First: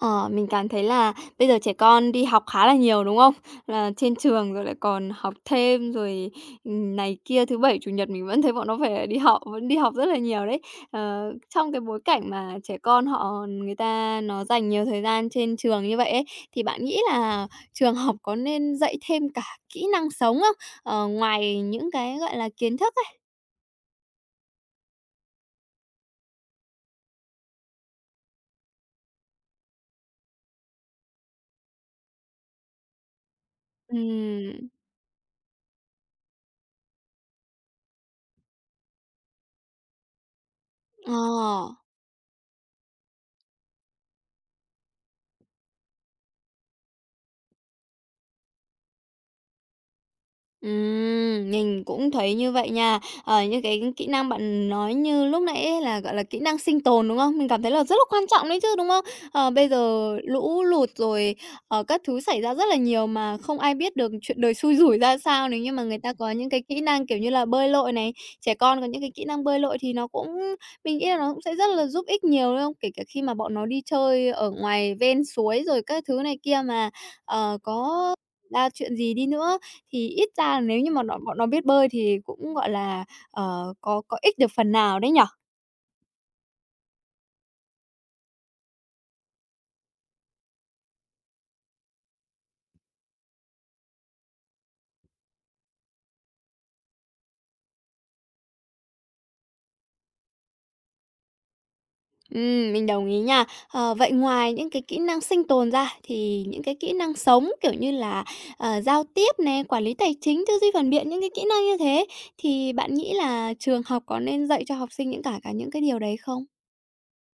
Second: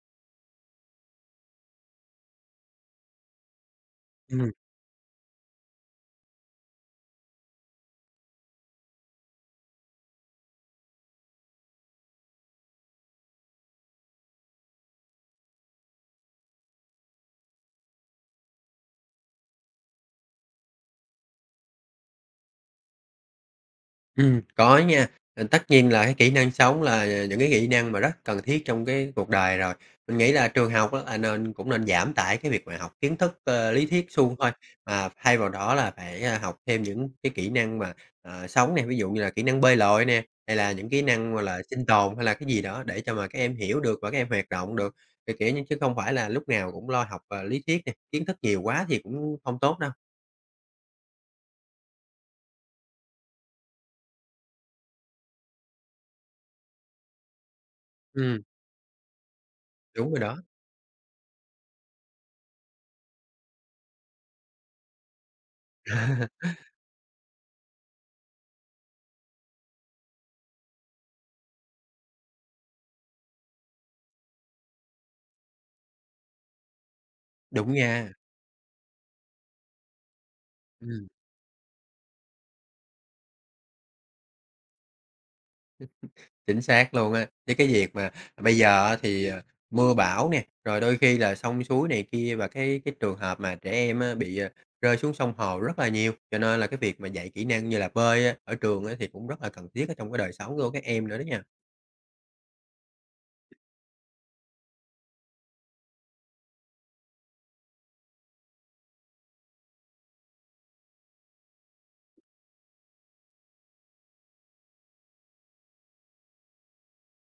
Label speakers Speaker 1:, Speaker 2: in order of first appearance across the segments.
Speaker 1: Ờ, mình cảm thấy là bây giờ trẻ con đi học khá là nhiều, đúng không? Là trên
Speaker 2: Ừm.
Speaker 1: trường rồi lại còn học thêm rồi, ừm, này kia, thứ Bảy, Chủ nhật mình vẫn thấy bọn nó phải đi học, vẫn đi học rất là nhiều đấy. Ờ, trong cái bối cảnh mà trẻ con họ người ta nó dành nhiều thời gian trên trường như vậy ấy, thì bạn nghĩ là trường học có nên dạy thêm cả kỹ năng sống không? Ờ, ngoài những cái, gọi là, kiến thức ấy.
Speaker 2: Ừm, có nha. Ờ, tất nhiên là cái kỹ năng sống là những cái kỹ năng mà rất cần thiết trong cái cuộc đời rồi. Mình nghĩ là trường học á, là nên cũng nên giảm tải cái việc mà học kiến thức, à, lý thuyết suông thôi.
Speaker 1: Ừm.
Speaker 2: Mà thay vào đó là phải, ơ, học thêm những cái kỹ năng mà, à, sống nè, ví dụ như là kỹ năng bơi lội nè, hay là những kỹ
Speaker 1: Ờ.
Speaker 2: năng, gọi là, sinh tồn hay là cái gì đó để cho mà các em hiểu được và các em hoạt động được. Ờ, kiểu như chứ không phải là lúc nào cũng lo học, à, lý thuyết nè, kiến thức nhiều quá thì cũng hông tốt đâu.
Speaker 1: Ừm, mình cũng thấy như vậy nha. Ờ, những cái kỹ năng bạn nói như lúc nãy ấy, là, gọi là, kỹ năng sinh tồn, đúng không? Mình cảm thấy là rất là quan
Speaker 2: Ừm.
Speaker 1: trọng đấy chứ, đúng không? Ờ, bây
Speaker 2: Đúng
Speaker 1: giờ
Speaker 2: rồi đó.
Speaker 1: lũ lụt rồi, ờ, các thứ xảy ra rất là nhiều mà không ai biết được chuyện đời xui rủi ra sao. Nếu như mà người ta có những cái kỹ năng, kiểu như là, bơi lội này, trẻ con có những cái kỹ năng bơi lội thì nó cũng mình nghĩ là nó cũng sẽ rất là giúp ích nhiều, đúng không? Kể cả khi mà bọn nó đi chơi ở ngoài ven suối rồi các thứ này kia mà, ờ,
Speaker 2: Đúng nha.
Speaker 1: có ra chuyện gì đi nữa thì ít ra nếu như mà
Speaker 2: Ừm.
Speaker 1: nó bọn nó biết bơi thì cũng, gọi là, ờ, có có ích được phần nào đấy nhỉ?
Speaker 2: Chính xác luôn á. Với cái việc mà bây giờ á, thì, ờ, mưa bão nè, rồi đôi khi là sông suối này kia và cái cái trường hợp mà trẻ em á, bị, ờ, rơi xuống sông hồ rất là nhiều. Cho nên là cái việc mà dạy kỹ năng như là bơi á, ở trường á, thì cũng rất là cần thiết ở trong cái đời sống của các em nữa đó nha.
Speaker 1: Ừm, mình đồng ý nha. Ờ, vậy ngoài những cái kỹ năng sinh tồn ra thì những cái kỹ năng sống, kiểu như là, ờ, giao tiếp nè, quản lý tài chính, tư duy phản biện, những cái kỹ năng như thế thì bạn nghĩ là trường học có nên dạy cho học sinh những cả cả những cái điều đấy không?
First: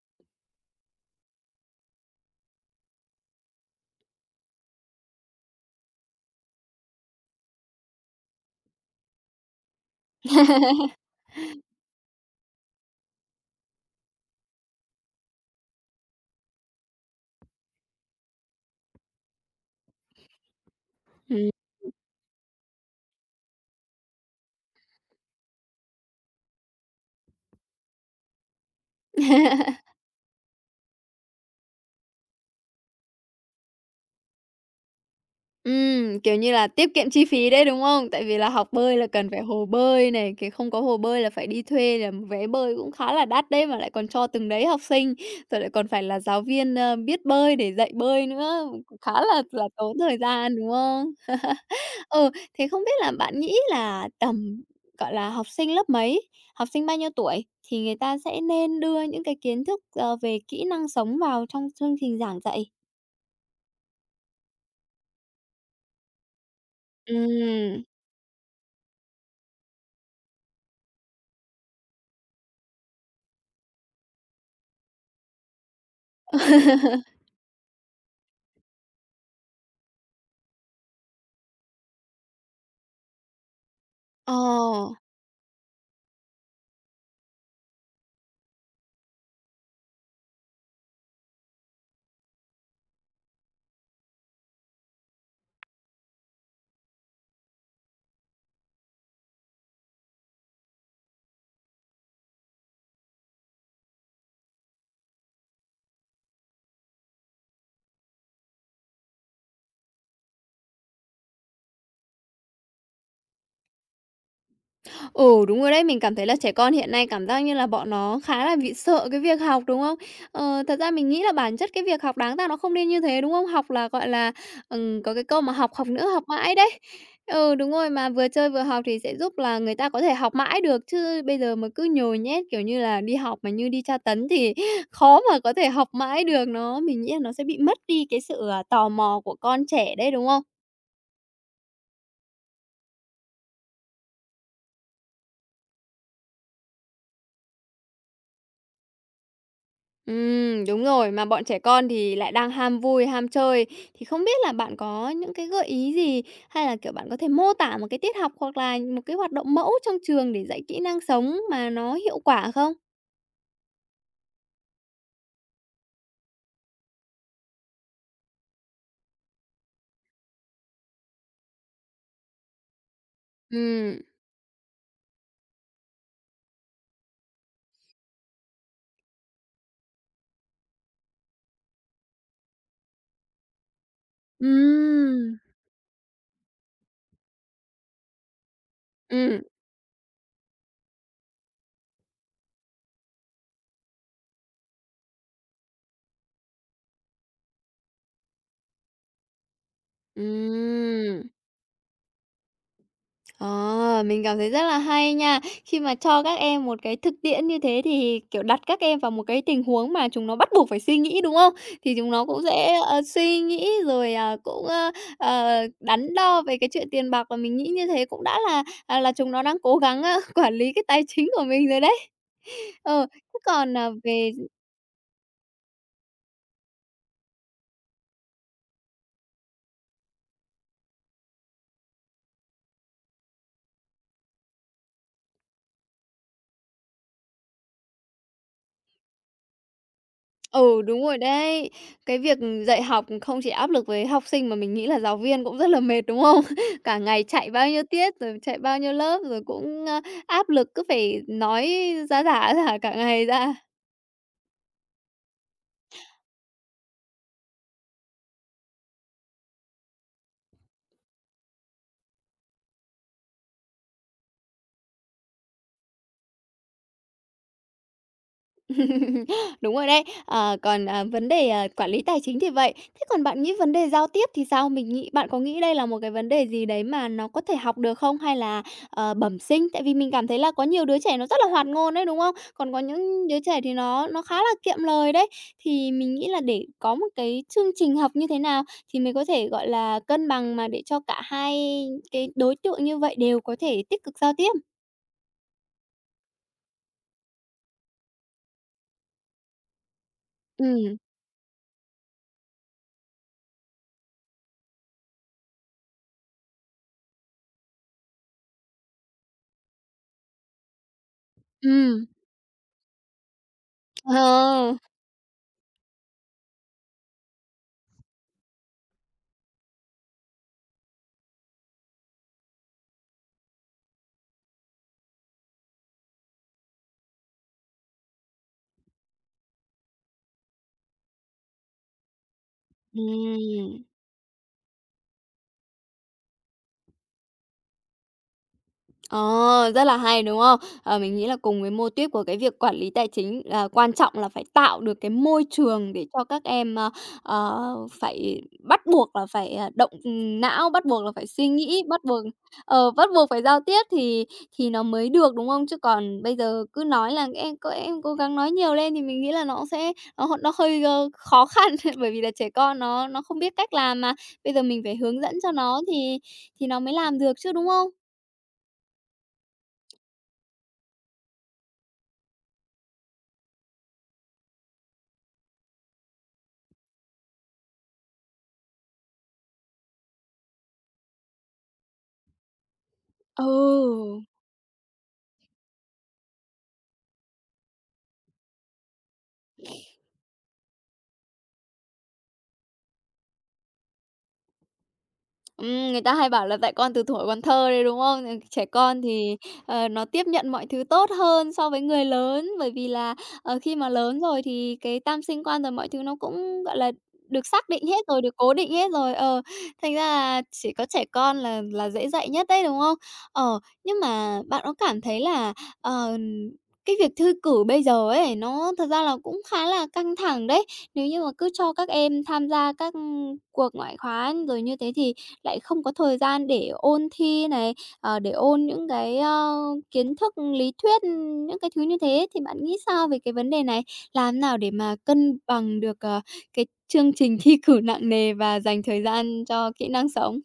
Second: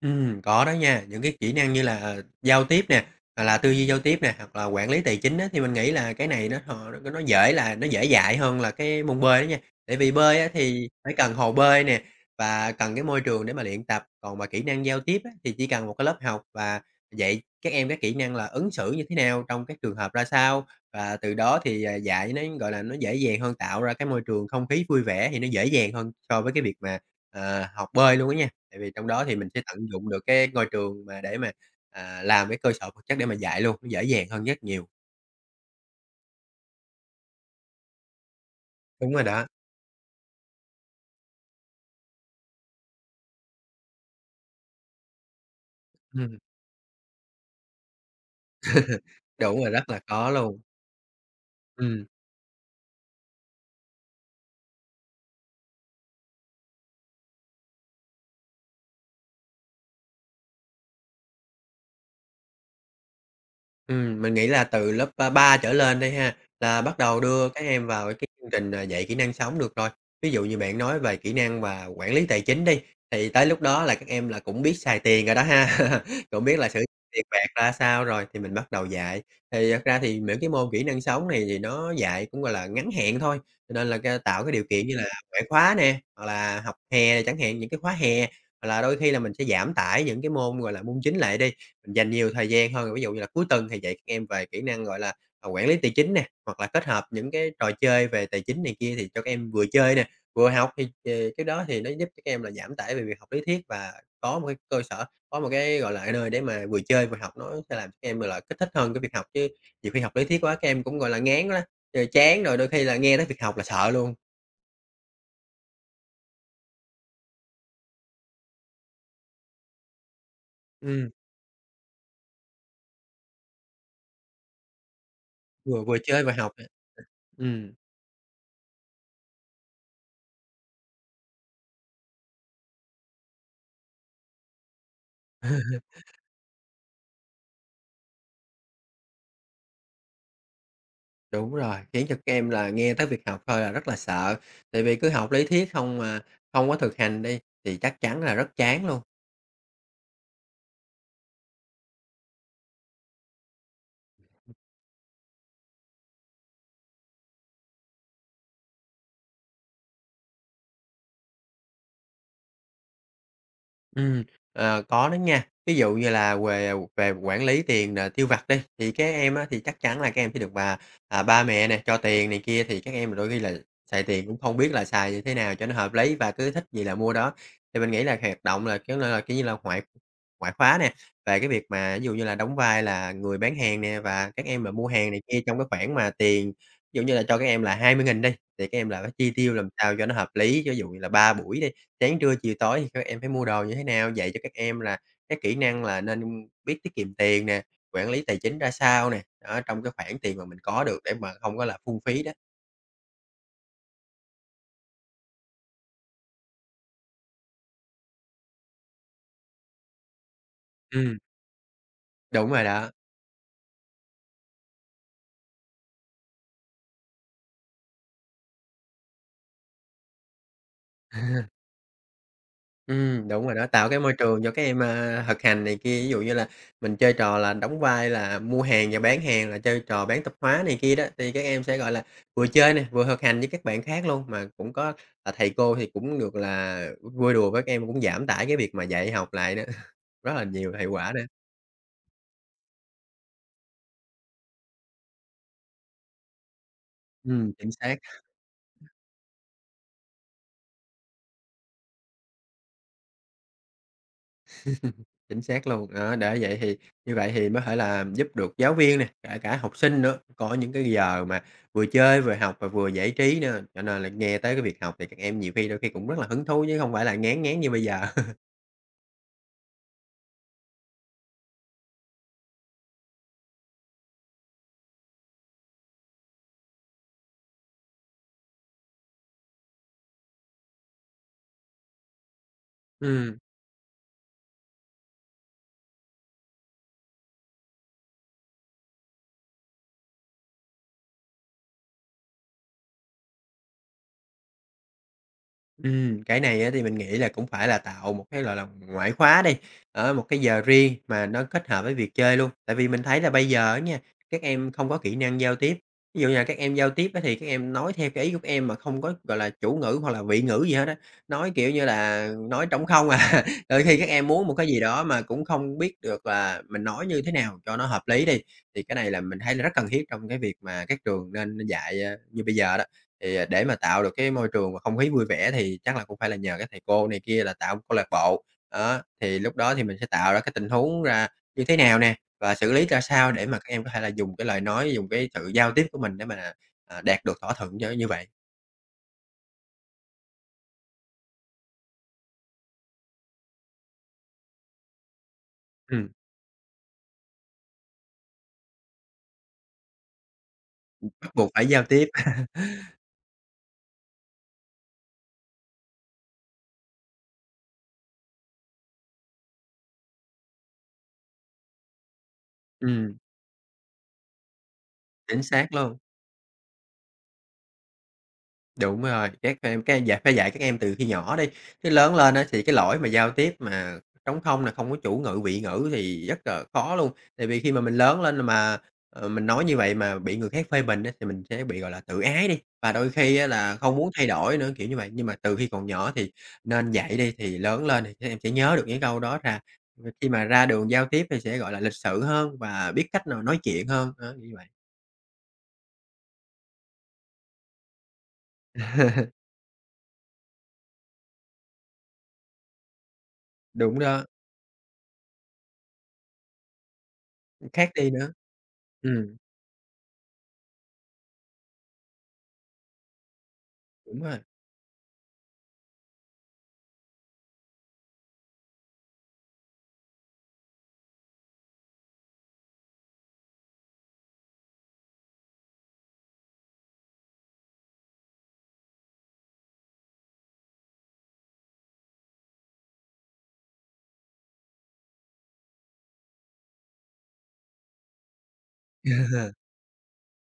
Speaker 2: Ừm, có đó nha. Những cái kỹ năng như là giao tiếp nè, hoặc là tư duy giao tiếp nè, hoặc là quản lý tài chính á, thì mình nghĩ là cái này nó hò nó nó dễ là nó dễ dạy hơn là cái môn bơi á nha. Tại vì bơi á, thì phải cần hồ bơi nè và cần cái môi trường để mà luyện tập. Còn mà kỹ năng giao tiếp á, thì chỉ cần một cái lớp học và dạy các em các kỹ năng là ứng xử như thế nào trong các trường hợp ra sao. Và từ
Speaker 1: Ừm.
Speaker 2: đó thì,
Speaker 1: [unintelligible]
Speaker 2: ờ, dạy nó, gọi là, nó dễ dàng hơn, tạo ra cái môi trường không khí vui vẻ thì nó dễ dàng hơn so với cái việc mà, à, học bơi luôn á nha. Tại vì trong đó thì mình sẽ tận dụng được cái ngôi trường mà để mà, à, làm cái cơ sở vật chất để mà dạy luôn, nó dễ dàng hơn rất nhiều.
Speaker 1: Ừm, kiểu như là tiết kiệm chi phí đấy, đúng không? Tại vì là học bơi là
Speaker 2: Đúng rồi
Speaker 1: cần phải
Speaker 2: đó.
Speaker 1: hồ bơi này, kiểu, không có hồ bơi là phải đi thuê, là vé bơi cũng khá là đắt đấy, mà lại còn cho từng đấy học sinh. Rồi lại còn phải là
Speaker 2: Ừm.
Speaker 1: giáo viên, ờ, biết bơi để dạy bơi nữa, cũng khá là
Speaker 2: Đúng
Speaker 1: là
Speaker 2: rồi, rất
Speaker 1: tốn
Speaker 2: là
Speaker 1: thời
Speaker 2: khó
Speaker 1: gian,
Speaker 2: luôn.
Speaker 1: đúng không?
Speaker 2: Ừm.
Speaker 1: Ừ, thế không biết là bạn nghĩ là, tầm, gọi là, học sinh lớp mấy, học sinh bao nhiêu tuổi, thì người ta sẽ nên đưa những cái kiến thức, ờ, về kỹ năng sống vào trong chương trình giảng dạy?
Speaker 2: Ừm, mình nghĩ là từ lớp, ơ, 3 trở lên đi ha. Là bắt đầu đưa các
Speaker 1: Ừm.
Speaker 2: em vào cái chương trình dạy kỹ năng sống được rồi. Ví dụ như bạn nói về kỹ năng mà quản lý tài chính đi, thì tới lúc đó là các em là cũng biết xài tiền rồi đó ha. Cũng biết là sử dụng tiền bạc ra sao rồi, thì mình bắt đầu dạy. Thì thật ra thì những cái môn kỹ năng sống này thì nó dạy cũng, gọi là, ngắn hạn thôi. Cho nên là, ơ, tạo cái điều kiện như
Speaker 1: Ồ!
Speaker 2: là ngoại khóa nè, hoặc là học hè chẳng hạn, những cái khóa hè. Hoặc là đôi khi là mình sẽ giảm tải những cái môn, gọi là, môn chính lại đi, mình dành nhiều thời gian hơn. Ví dụ như là cuối tuần thì dạy các em về kỹ năng, gọi là, à, quản lý tài chính nè, hoặc là kết hợp những cái trò chơi về tài chính này kia thì cho các em vừa chơi nè, vừa học. Thì, ờ, thì cái đó thì nó giúp cho các em là giảm tải về việc học lý thuyết, và có một cái cơ sở, có một cái, gọi là, cái nơi để mà vừa chơi, vừa học, nó sẽ làm các em, gọi là, kích thích hơn cái việc học. Chứ nhiều khi học lý thuyết quá các em cũng, gọi là, ngán quá á, rồi chán rồi đôi khi là nghe tới việc học là sợ luôn.
Speaker 1: Ừ, đúng rồi đấy. Mình cảm thấy là trẻ con hiện nay cảm giác như là bọn nó khá là bị sợ cái việc học, đúng không? Ờ, thật ra mình
Speaker 2: Ừm.
Speaker 1: nghĩ là bản chất cái việc học đáng ra nó không nên như thế, đúng không? Học là, gọi là, ừm, có cái câu mà: "Học,
Speaker 2: Vừa
Speaker 1: học
Speaker 2: vừa
Speaker 1: nữa, học
Speaker 2: chơi vừa học.
Speaker 1: mãi" đấy. Ừ, đúng
Speaker 2: Ừm.
Speaker 1: rồi, mà vừa chơi vừa học thì sẽ giúp là người ta có thể học mãi được. Chứ bây giờ mà cứ nhồi nhét, kiểu như là, đi học mà như đi tra tấn thì khó mà có thể học mãi được, nó mình nghĩ là nó sẽ bị mất đi cái sự, à, tò mò của con trẻ đấy, đúng không?
Speaker 2: Đúng rồi, khiến cho các em là nghe tới việc học thôi là rất là sợ. Tại vì cứ học lý thuyết không à, không có thực hành đi thì chắc chắn là rất chán luôn.
Speaker 1: Ừm, đúng rồi, mà bọn trẻ con thì lại đang ham vui, ham chơi. Thì không biết là bạn có những cái gợi ý gì, hay là, kiểu, bạn có thể mô tả một cái tiết học hoặc là một cái hoạt động mẫu trong trường để dạy kỹ năng sống mà nó hiệu quả không?
Speaker 2: Ừm, ờ, có đó nha. Ví dụ như là về, à, về quản lý tiền, ờ, tiêu vặt đi. Thì các em á, thì chắc chắn là các em sẽ được mà, à, ba mẹ nè, cho tiền này kia, thì các em là đôi khi là
Speaker 1: Ừm.
Speaker 2: xài tiền cũng không biết là xài như thế nào cho nó hợp lý và cứ thích gì là mua đó. Thì mình nghĩ là hoạt động là, kiểu là, kiểu như là, ngoại ngoại khóa nè, về cái việc mà, ví dụ như là, đóng vai là người bán hàng nè, và các em mà mua hàng này
Speaker 1: Ừm!
Speaker 2: kia trong cái khoản mà tiền, ví dụ như là cho các em là 20.000 đi, thì các em là phải chi
Speaker 1: Ừm.
Speaker 2: tiêu làm sao cho nó hợp lý. Ví dụ như là 3 buổi đi, sáng, trưa, chiều, tối thì các em phải mua đồ như thế nào? Dạy cho các em là các kỹ năng là nên biết tiết kiệm tiền nè, quản lý tài chính ra sao nè, á, trong cái khoản tiền mà mình có được để
Speaker 1: Ừm!
Speaker 2: mà không có là phung phí đó.
Speaker 1: Ờ, mình cảm thấy rất là hay nha. Khi mà cho các em một cái thực tiễn như thế thì, kiểu, đặt các em vào một cái tình huống mà chúng nó bắt buộc phải suy
Speaker 2: Ừm.
Speaker 1: nghĩ, đúng không? Thì chúng nó cũng
Speaker 2: Đúng rồi
Speaker 1: sẽ,
Speaker 2: đó.
Speaker 1: ờ, suy nghĩ rồi, à, cũng, ơ, ờ, đắn đo về cái chuyện tiền bạc, mà mình nghĩ như thế cũng đã là, ờ, là chúng nó đang cố gắng, ơ, quản lý cái tài chính của mình rồi đấy. Ờ,
Speaker 2: Ừm,
Speaker 1: thế
Speaker 2: đúng rồi đó.
Speaker 1: còn,
Speaker 2: Tạo
Speaker 1: ờ,
Speaker 2: cái môi
Speaker 1: về d
Speaker 2: trường cho các em, ơ, thực hành này kia, ví dụ như là mình chơi trò là đóng vai là mua hàng và bán hàng, là chơi trò bán tạp hóa này kia đó, thì các em sẽ, gọi là, vừa chơi nè, vừa thực hành với các bạn khác luôn. Mà cũng có, ờ, thầy cô thì cũng được, là, vui đùa với các em, cũng giảm tải cái việc mà dạy học lại nữa, rất là nhiều
Speaker 1: Ừ,
Speaker 2: hiệu
Speaker 1: đúng
Speaker 2: quả
Speaker 1: rồi
Speaker 2: nữa.
Speaker 1: đấy. Cái việc, ừ, dạy học không chỉ áp lực với học sinh mà mình nghĩ là giáo viên cũng rất là mệt, đúng không? Cả ngày chạy
Speaker 2: Ừm,
Speaker 1: bao
Speaker 2: chính
Speaker 1: nhiêu
Speaker 2: xác.
Speaker 1: tiết, rồi chạy bao nhiêu lớp rồi cũng, ơ, áp lực cứ phải nói ra rả, ra rả cả ngày ra.
Speaker 2: Chính xác luôn đó. Ơ, đã vậy thì như vậy thì có thể là giúp được giáo viên này, kể cả học sinh nữa, có những cái giờ mà vừa chơi vừa học và vừa giải trí nữa. Cho nên là nghe tới cái việc học thì các em nhiều khi, đôi khi cũng rất là hứng thú, chứ hông phải là ngán ngán như bây giờ.
Speaker 1: Đúng rồi đấy. Ờ, còn, ờ, vấn đề quản lý tài chính thì vậy. Thế còn bạn nghĩ vấn đề giao tiếp thì sao? Mình nghĩ bạn có nghĩ đây là một cái vấn đề gì đấy mà nó có thể học được không, hay là, ờ, bẩm sinh? Tại vì mình cảm thấy là có nhiều đứa trẻ nó rất là hoạt ngôn đấy, đúng không? Còn có những
Speaker 2: Ừm.
Speaker 1: đứa trẻ thì nó nó khá là kiệm lời đấy. Thì mình nghĩ là để có một cái chương trình học như thế nào thì mới có thể, gọi là, cân bằng mà để cho cả hai cái đối tượng như vậy đều có thể tích cực giao tiếp.
Speaker 2: Ừm, cái này á thì mình nghĩ là cũng phải là tạo một cái, gọi là, ngoại khóa đi, á, một cái giờ riêng
Speaker 1: Ừm.
Speaker 2: mà nó kết hợp với việc chơi luôn. Tại vì mình thấy là bây giờ á nha, các em không có kỹ năng giao tiếp, ví dụ như là các em giao tiếp á thì các em nói theo cái ý các em mà không có, gọi là, chủ ngữ hoặc là vị ngữ gì hết á, nói kiểu như
Speaker 1: Ừm.
Speaker 2: là nói trống không à. Đôi khi các em muốn một cái
Speaker 1: Ờ.
Speaker 2: gì đó mà cũng không biết được là mình nói như thế nào cho nó hợp lý đi, thì cái này là mình thấy là rất cần thiết trong cái việc mà các trường nên nên dạy, a, như bây giờ đó. Thì, à, để mà tạo được cái môi trường và không khí vui vẻ thì chắc là cũng phải là nhờ các thầy cô này kia là tạo câu lạc bộ đó, á, thì lúc đó thì mình sẽ tạo ra cái tình huống ra như thế nào nè và xử lý ra sao để mà các
Speaker 1: Ừm.
Speaker 2: em có thể là dùng cái lời nói, dùng cái sự giao tiếp của mình để mà, à, đạt được thỏa thuận cho nó như vậy.
Speaker 1: Ờ, rất là hay, đúng không? Ờ, mình nghĩ là cùng với mô tuýp của cái việc quản lý tài chính là quan trọng là phải tạo được cái môi trường để
Speaker 2: Ừm.
Speaker 1: cho các em, a, à, phải bắt buộc là phải, à, động, ừm, não, bắt buộc
Speaker 2: Ừm,
Speaker 1: là phải
Speaker 2: bắt
Speaker 1: suy
Speaker 2: buộc phải giao
Speaker 1: nghĩ, bắt
Speaker 2: tiếp.
Speaker 1: buộc ờ, bắt buộc phải giao tiếp thì thì nó mới được, đúng không? Chứ còn bây giờ cứ nói là "Em các em cố gắng nói nhiều lên." Thì mình nghĩ là nó sẽ nó h nó hơi, ơ, khó khăn, bởi vì là trẻ con nó
Speaker 2: Ừm.
Speaker 1: nó không biết cách làm mà, bây giờ mình phải hướng dẫn
Speaker 2: Chính
Speaker 1: cho
Speaker 2: xác
Speaker 1: nó
Speaker 2: luôn.
Speaker 1: thì thì nó mới làm được chứ, đúng không?
Speaker 2: Đúng rồi, các em các em dạy phải dạy các em từ khi nhỏ đi, chứ lớn lên á, thì cái lỗi mà giao tiếp mà trống không này, không có chủ ngữ, vị ngữ thì rất là khó luôn. Tại vì khi mà mình lớn lên mà, ừ, mình nói như vậy mà bị người khác phê bình á, thì mình sẽ bị, gọi là, tự ái đi, và đôi khi á, là không muốn
Speaker 1: Ừ!
Speaker 2: thay đổi nữa, kiểu như vậy. Nhưng mà từ khi còn nhỏ thì nên dạy đi, thì lớn lên thì các em sẽ nhớ được những câu đó ra, khi mà ra đường giao tiếp thì sẽ, gọi là, lịch sự hơn và biết cách nào nói chuyện hơn, á, kiểu như vậy.
Speaker 1: Ừm, người ta hay bảo là "Dạy con từ thuở còn thơ" đấy, đúng không? Trẻ con thì, ờ, nó tiếp nhận mọi thứ tốt hơn so với người lớn. Bởi vì là, ờ, khi mà
Speaker 2: Đúng
Speaker 1: lớn
Speaker 2: đó.
Speaker 1: rồi thì cái tam sinh quan rồi mọi thứ nó cũng, gọi là, được xác định
Speaker 2: Khác
Speaker 1: hết
Speaker 2: đi
Speaker 1: rồi,
Speaker 2: nữa.
Speaker 1: được cố định hết rồi
Speaker 2: Ừm.
Speaker 1: ờ, thành ra là chỉ có trẻ con là là dễ dạy nhất đấy, đúng không? Ờ, nhưng
Speaker 2: Đúng rồi.
Speaker 1: mà bạn có cảm thấy là, ờ, cái việc thư cử bây giờ ấy, nó thật ra là cũng khá là căng thẳng đấy. Nếu như mà cứ cho các em tham gia các cuộc ngoại khóa rồi như thế thì lại không có thời gian để ôn thi này, ờ, để ôn những cái, ơ, kiến thức lý thuyết, những cái thứ như thế, thì bạn nghĩ sao về cái vấn đề này? Làm thế nào để mà cân bằng được, ờ, cái chương trình thi cử nặng nề và dành thời gian cho kỹ năng sống?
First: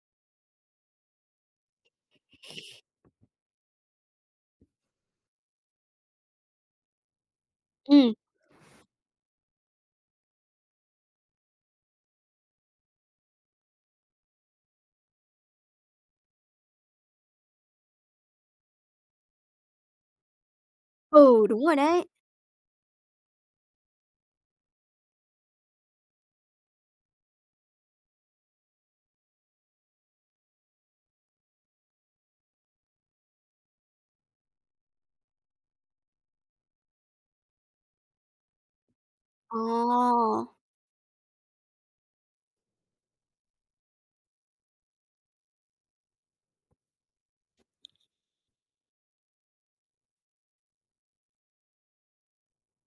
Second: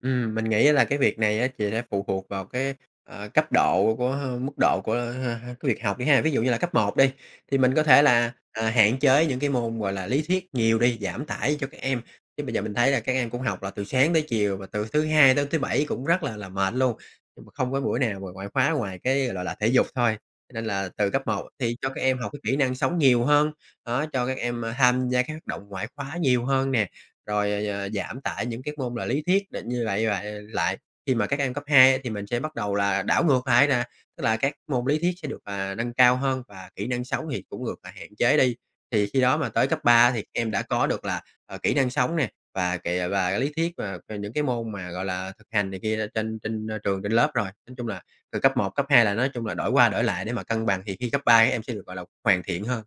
Speaker 2: Ừm, mình nghĩ là cái việc này á thì sẽ phụ thuộc vào cái, à, cấp độ của h mức độ của, a, h h của việc học đi ha. Ví dụ như là cấp 1 đi, thì mình có thể
Speaker 1: Ừm.
Speaker 2: là, à, hạn chế những cái môn, gọi là, lý thuyết nhiều đi, giảm tải cho các em, chứ bây giờ mình thấy là các em cũng học là từ sáng tới chiều và từ thứ Hai đến thứ Bảy cũng rất là là mệt luôn. Nhưng mà không có buổi nào mà ngoại khóa ngoài cái, gọi là là, thể dục thôi. Cho nên là từ cấp
Speaker 1: Ừ,
Speaker 2: 1
Speaker 1: đúng
Speaker 2: thì
Speaker 1: rồi
Speaker 2: cho các
Speaker 1: đấy.
Speaker 2: em học cái kỹ năng sống nhiều hơn, đó, cho các em tham gia các hoạt động ngoại khóa nhiều hơn nè, rồi, ờ, ờ, giảm tải những cái môn là lý thuyết định như vậy như vậy lại. Khi mà các em cấp 2 thì mình sẽ bắt đầu là đảo ngược lại nè, tức là các môn lý thuyết sẽ được, à, nâng cao hơn và kỹ năng sống thì cũng ngược, à, hạn chế đi. Thì khi đó mà tới cấp 3 thì em
Speaker 1: Ồ.
Speaker 2: đã có được là, à, kỹ năng sống nè, và kìa và cái lý thuyết mà về những cái môn mà, gọi là, thực hành này kia trên trên trường trên lớp rồi. Nói chung là, từ cấp 1, cấp 2 là nói chung là đổi qua đổi lại để mà cân bằng, thì khi cấp 3 các em sẽ được, gọi là, hoàn thiện hơn.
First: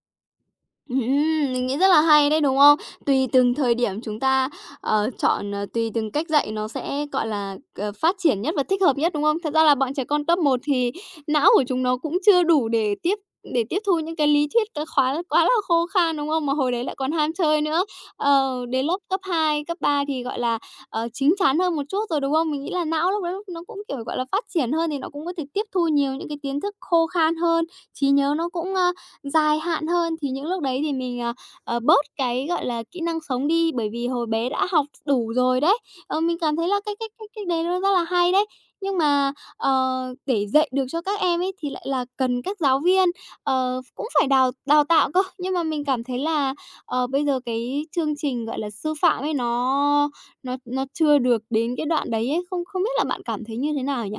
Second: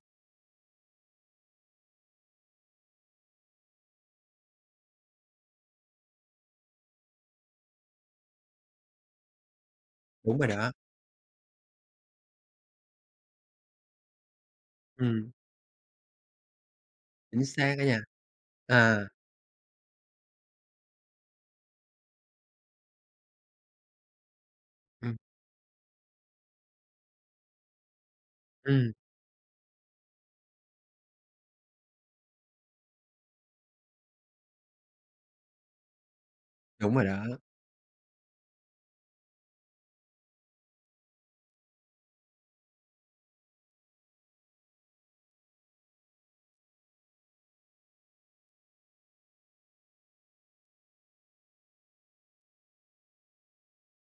Speaker 1: Ừm hưm, mình nghĩ rất là hay đấy, đúng không? Tùy từng thời điểm chúng ta, ờ, chọn, ờ, tùy từng cách dạy nó sẽ, gọi là, ờ, phát triển nhất và thích hợp nhất, đúng không? Thật ra là bọn trẻ con
Speaker 2: Đúng
Speaker 1: cấp
Speaker 2: rồi
Speaker 1: 1
Speaker 2: đó.
Speaker 1: thì não của chúng nó cũng chưa đủ để tiếp để tiếp thu những cái lý thuyết cái khóa
Speaker 2: Ừm.
Speaker 1: quá là khô khan, đúng không? Mà hồi đấy lại còn ham
Speaker 2: Chính
Speaker 1: chơi
Speaker 2: xác
Speaker 1: nữa.
Speaker 2: á nha,
Speaker 1: Ờ, đến lớp
Speaker 2: ờ.
Speaker 1: cấp 2, cấp 3 thì, gọi là, ờ, chín chắn hơn một chút rồi, đúng không? Mình nghĩ là não lúc đấy nó nó cũng, kiểu, gọi là, phát triển hơn thì nó
Speaker 2: Ừm.
Speaker 1: cũng có thể tiếp thu nhiều những cái kiến thức khô khan hơn, trí nhớ nó cũng, a,
Speaker 2: Ừm.
Speaker 1: dài hạn hơn, thì những lúc đấy thì mình, à, à, bớt cái, gọi là, kỹ năng sống đi, bởi vì hồi bé đã học đủ rồi đấy. Ờ, mình cảm thấy là cái
Speaker 2: Đúng rồi
Speaker 1: cách
Speaker 2: đó.
Speaker 1: cách cách đấy nó rất là hay đấy. Nhưng mà, ờ, để dạy được cho các em ấy, thì lại là cần các giáo viên, ờ, cũng phải đào đào tạo cơ. Nhưng mà mình cảm thấy là, ờ, bây giờ cái chương trình, gọi là, sư phạm ấy nó nó nó chưa được đến cái đoạn đấy ấy, không không biết là bạn cảm thấy như thế nào nhỉ?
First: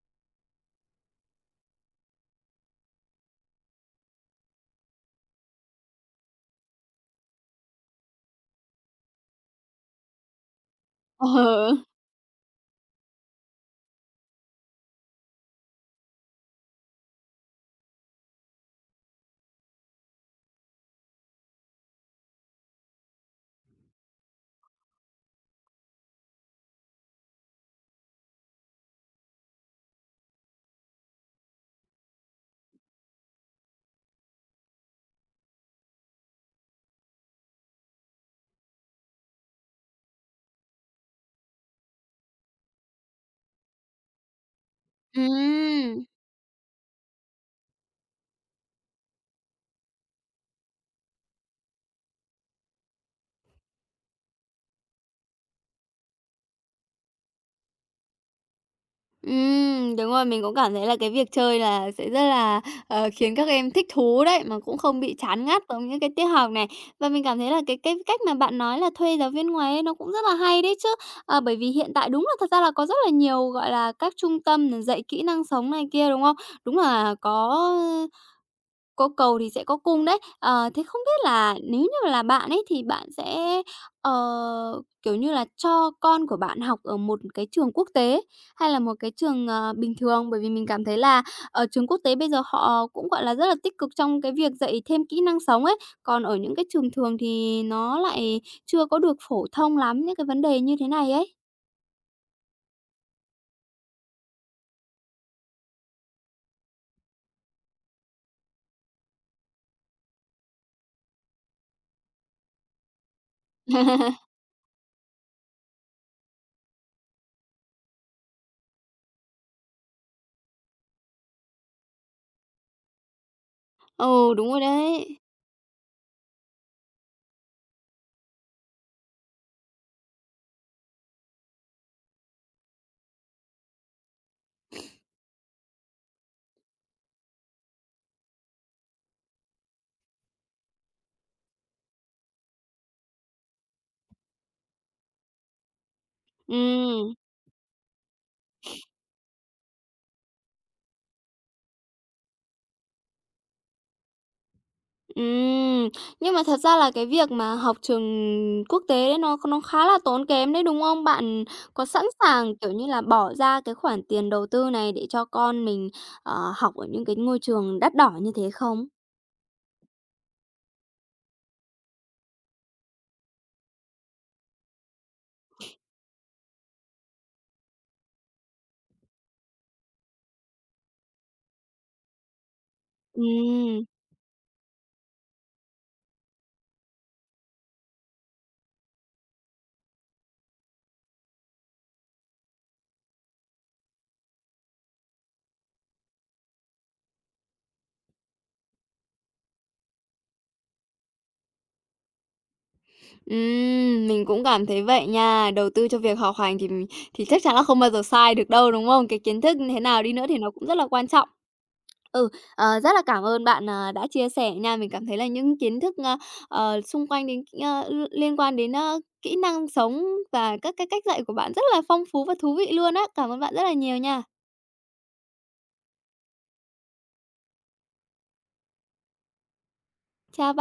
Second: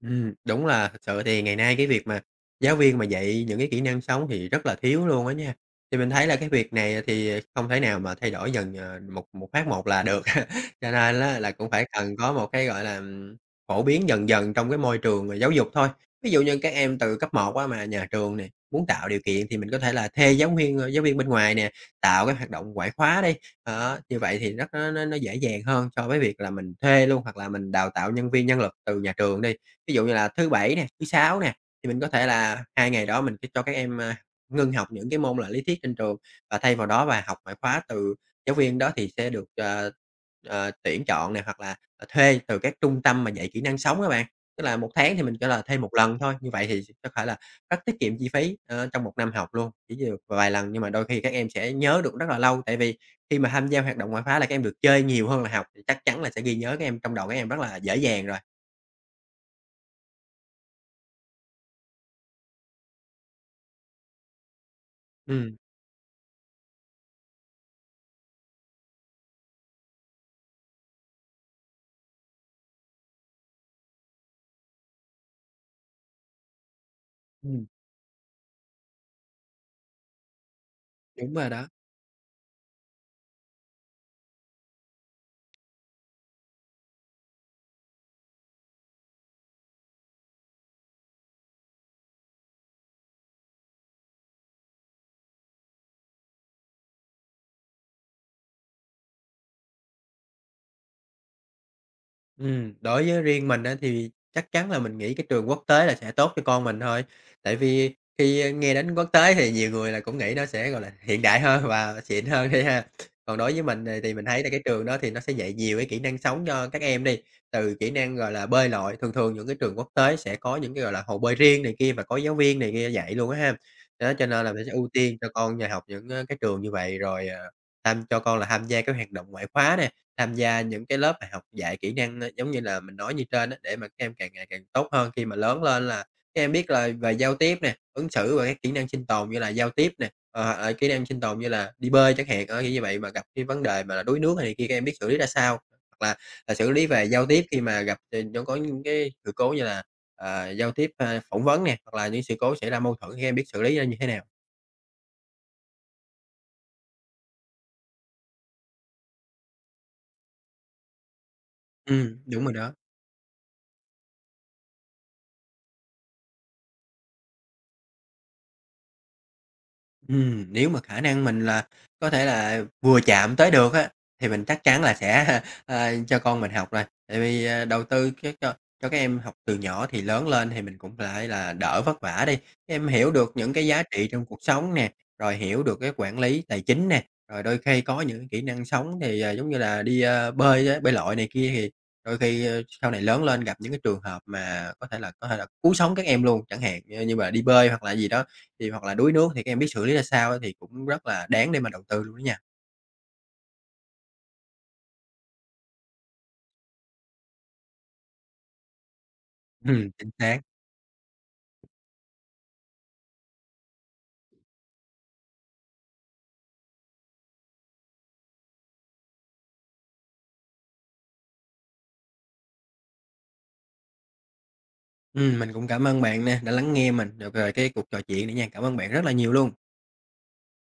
Speaker 2: Ừm, đúng là thực sự thì ngày nay cái việc mà giáo viên mà dạy những cái kỹ năng sống thì rất là thiếu luôn á nha. Thì mình thấy là cái việc này, à, thì không thể nào mà thay đổi dần, ờ, một một phát một là được, cho nên
Speaker 1: Ờ,
Speaker 2: lá là cũng phải
Speaker 1: ờ.
Speaker 2: cần có một cái, gọi là, ừm, phổ biến dần dần trong cái môi trường về giáo dục thôi. Ví dụ như các em từ cấp 1 á mà nhà trường nè muốn tạo điều kiện thì mình có thể là thê giáng viên, ơ, giáo viên bên ngoài nè, tạo các hoạt động ngoại khóa đi. Đó, như vậy thì rất nó nó nó dễ dàng hơn so với việc là mình thuê luôn hoặc là mình đào tạo nhân viên, nhân lực từ nhà trường đi. Ví dụ như là thứ Bảy nè, thứ Sáu nè, thì mình có thể là 2 ngày đó mình sẽ cho các em, a, ngưng học những cái môn là lý thuyết trên trường và thay vào đó và học ngoại khóa từ giáo viên đó thì sẽ được, ờ, ờ, tuyển chọn nè hoặc là, à, thuê từ các trung tâm mà dạy kỹ năng sống á bạn. Tức là 1 tháng thì mình cho là thuê 1
Speaker 1: Ừm.
Speaker 2: lần thôi, như vậy thì có phải là rất tiết kiệm chi phí, ơ, trong 1 năm học luôn, kiểu như, được vài lần nhưng mà đôi khi các em sẽ nhớ được rất là lâu, tại vì khi mà tham gia hoạt động ngoại khoá là các em được chơi nhiều hơn là học thì chắc chắn là sẽ ghi nhớ các em trong đầu các em rất là dễ dàng rồi.
Speaker 1: Ừm, đúng rồi, mình cũng cảm thấy là cái việc chơi là sẽ rất là, ờ, khiến các em thích thú đấy mà cũng không bị chán
Speaker 2: Ừm.
Speaker 1: ngắt giống những cái tiết học này. Và mình cảm thấy là cái cái cách mà bạn nói là thuê giáo viên ngoài ấy, nó cũng rất là hay đấy chứ. Ờ, bởi vì hiện tại đúng là thật ra là có rất là nhiều, gọi là, các trung tâm mừng dạy kỹ năng sống này kia, đúng không? Đúng là có,
Speaker 2: Ừm.
Speaker 1: ơ, có cầu thì sẽ có cung đấy. Ờ, thế không biết
Speaker 2: Đúng rồi
Speaker 1: là
Speaker 2: đó.
Speaker 1: nếu như là bạn ấy thì bạn sẽ, ờ, kiểu như là, cho con của bạn học ở một cái trường quốc tế hay là một cái trường, ờ, bình thường? Bởi vì mình cảm thấy là, ờ, trường quốc tế bây giờ họ cũng, gọi là, rất là tích cực trong cái việc dạy thêm kỹ năng sống ấy, còn ở những cái trường thường thì nó lại chưa có được phổ thông lắm những cái vấn đề như thế này ấy.
Speaker 2: Ừm, đối với riêng mình á thì chắc chắn là mình nghĩ cái trường quốc tế là sẽ tốt cho con mình thôi, tại vì khi nghe đến quốc tế thì nhiều người là cũng nghĩ nó sẽ, gọi là, hiện đại hơn hoặc là xịn hơn đi ha. Còn đối với mình thì mình thấy là cái trường đó thì nó sẽ dạy nhiều cái kỹ năng sống cho các em đi, từ kỹ năng, gọi là, bơi lội, thường thường những cái trường quốc tế sẽ có những cái, gọi là, hồ bơi riêng này kia và có giáo viên này kia dạy luôn á ha. Đó, cho
Speaker 1: Ừ,
Speaker 2: nên
Speaker 1: đúng
Speaker 2: là
Speaker 1: rồi
Speaker 2: mình sẽ ưu tiên
Speaker 1: đấy.
Speaker 2: cho con nhà học những, ơ, cái trường như vậy rồi, ờ, tham cho con là tham gia các hoạt động ngoại khóa nè, tham gia những cái lớp học dạy kỹ năng, a, giống như là mình nói như trên á, để mà các em càng ngày càng tốt hơn. Khi mà lớn lên là các em biết là về giao tiếp nè, ứng xử rồi các kỹ năng sinh tồn như là giao tiếp nè, hoặc là kỹ năng sinh tồn như là đi bơi chẳng hạn, ờ, kiểu như vậy mà gặp cái vấn đề mà là đuối nước hay này kia các em biết xử lý ra sao, hoặc là, ờ, xử lý về
Speaker 1: Ừm.
Speaker 2: giao tiếp khi mà gặp tình huống có những cái sự cố như là, ờ, giao tiếp, ơ, phỏng vấn nè hoặc là những sự cố xảy ra mâu thuẫn khi em biết xử lý nó như thế nào.
Speaker 1: Ừm. Nhưng mà thật ra là cái việc mà học trường quốc tế nó nó khá là tốn kém đấy, đúng không? Bạn có sẵn
Speaker 2: Ừm, đúng rồi
Speaker 1: sàng, kiểu
Speaker 2: đó.
Speaker 1: như là, bỏ ra cái khoản tiền đầu tư này để cho con mình, ờ, học ở những cái ngôi trường đắt đỏ như thế không?
Speaker 2: Ừm, nếu mà khả năng mình là có thể là vừa chạm tới được á thì mình chắc chắn là sẽ, a, cho con mình học rồi, tại vì đầu tư các cho cho các em học từ nhỏ thì lớn lên thì mình cũng phải là đỡ vất vả đi, các em hiểu được những cái giá
Speaker 1: Ừm.
Speaker 2: trị trong cuộc sống nè, rồi hiểu được cái quản lý tài chính nè, rồi đôi khi có những cái kỹ năng sống thì, à, giống như là đi, a, bơi á bơi lội này kia thì đôi khi sau này lớn lên gặp những cái trường hợp mà có thể là có thể là cứu sống các em luôn, chẳng hạn như mà đi bơi hoặc là gì đó thì hoặc là đuối nước thì các em biết xử lý ra sao thì cũng rất là đáng để mà đầu tư luôn đó nha.
Speaker 1: Ừm, mình cũng cảm thấy vậy nha. Đầu tư cho việc học hành thì thì chắc chắn là không bao giờ sai được đâu, đúng không? Cái kiến thức như thế
Speaker 2: Ừm,
Speaker 1: nào
Speaker 2: chính
Speaker 1: đi nữa thì
Speaker 2: xác.
Speaker 1: nó cũng rất là quan trọng. Ừ, ờ, rất là cảm ơn bạn, ờ, đã chia sẻ nha, mình cảm thấy là những kiến thức, ơ, ờ, xung quanh đến cái, ơ, ưm, liên quan đến, ơ, kỹ năng sống và các cái cách dạy của bạn rất là phong phú và thú vị luôn á. Cảm ơn bạn rất là nhiều nha.
Speaker 2: Ừm, mình cũng cảm ơn bạn nè, đã lắng nghe mình, ờ, về cái cuộc trò chuyện này nha. Cảm ơn bạn rất là nhiều luôn.
Speaker 1: Chào b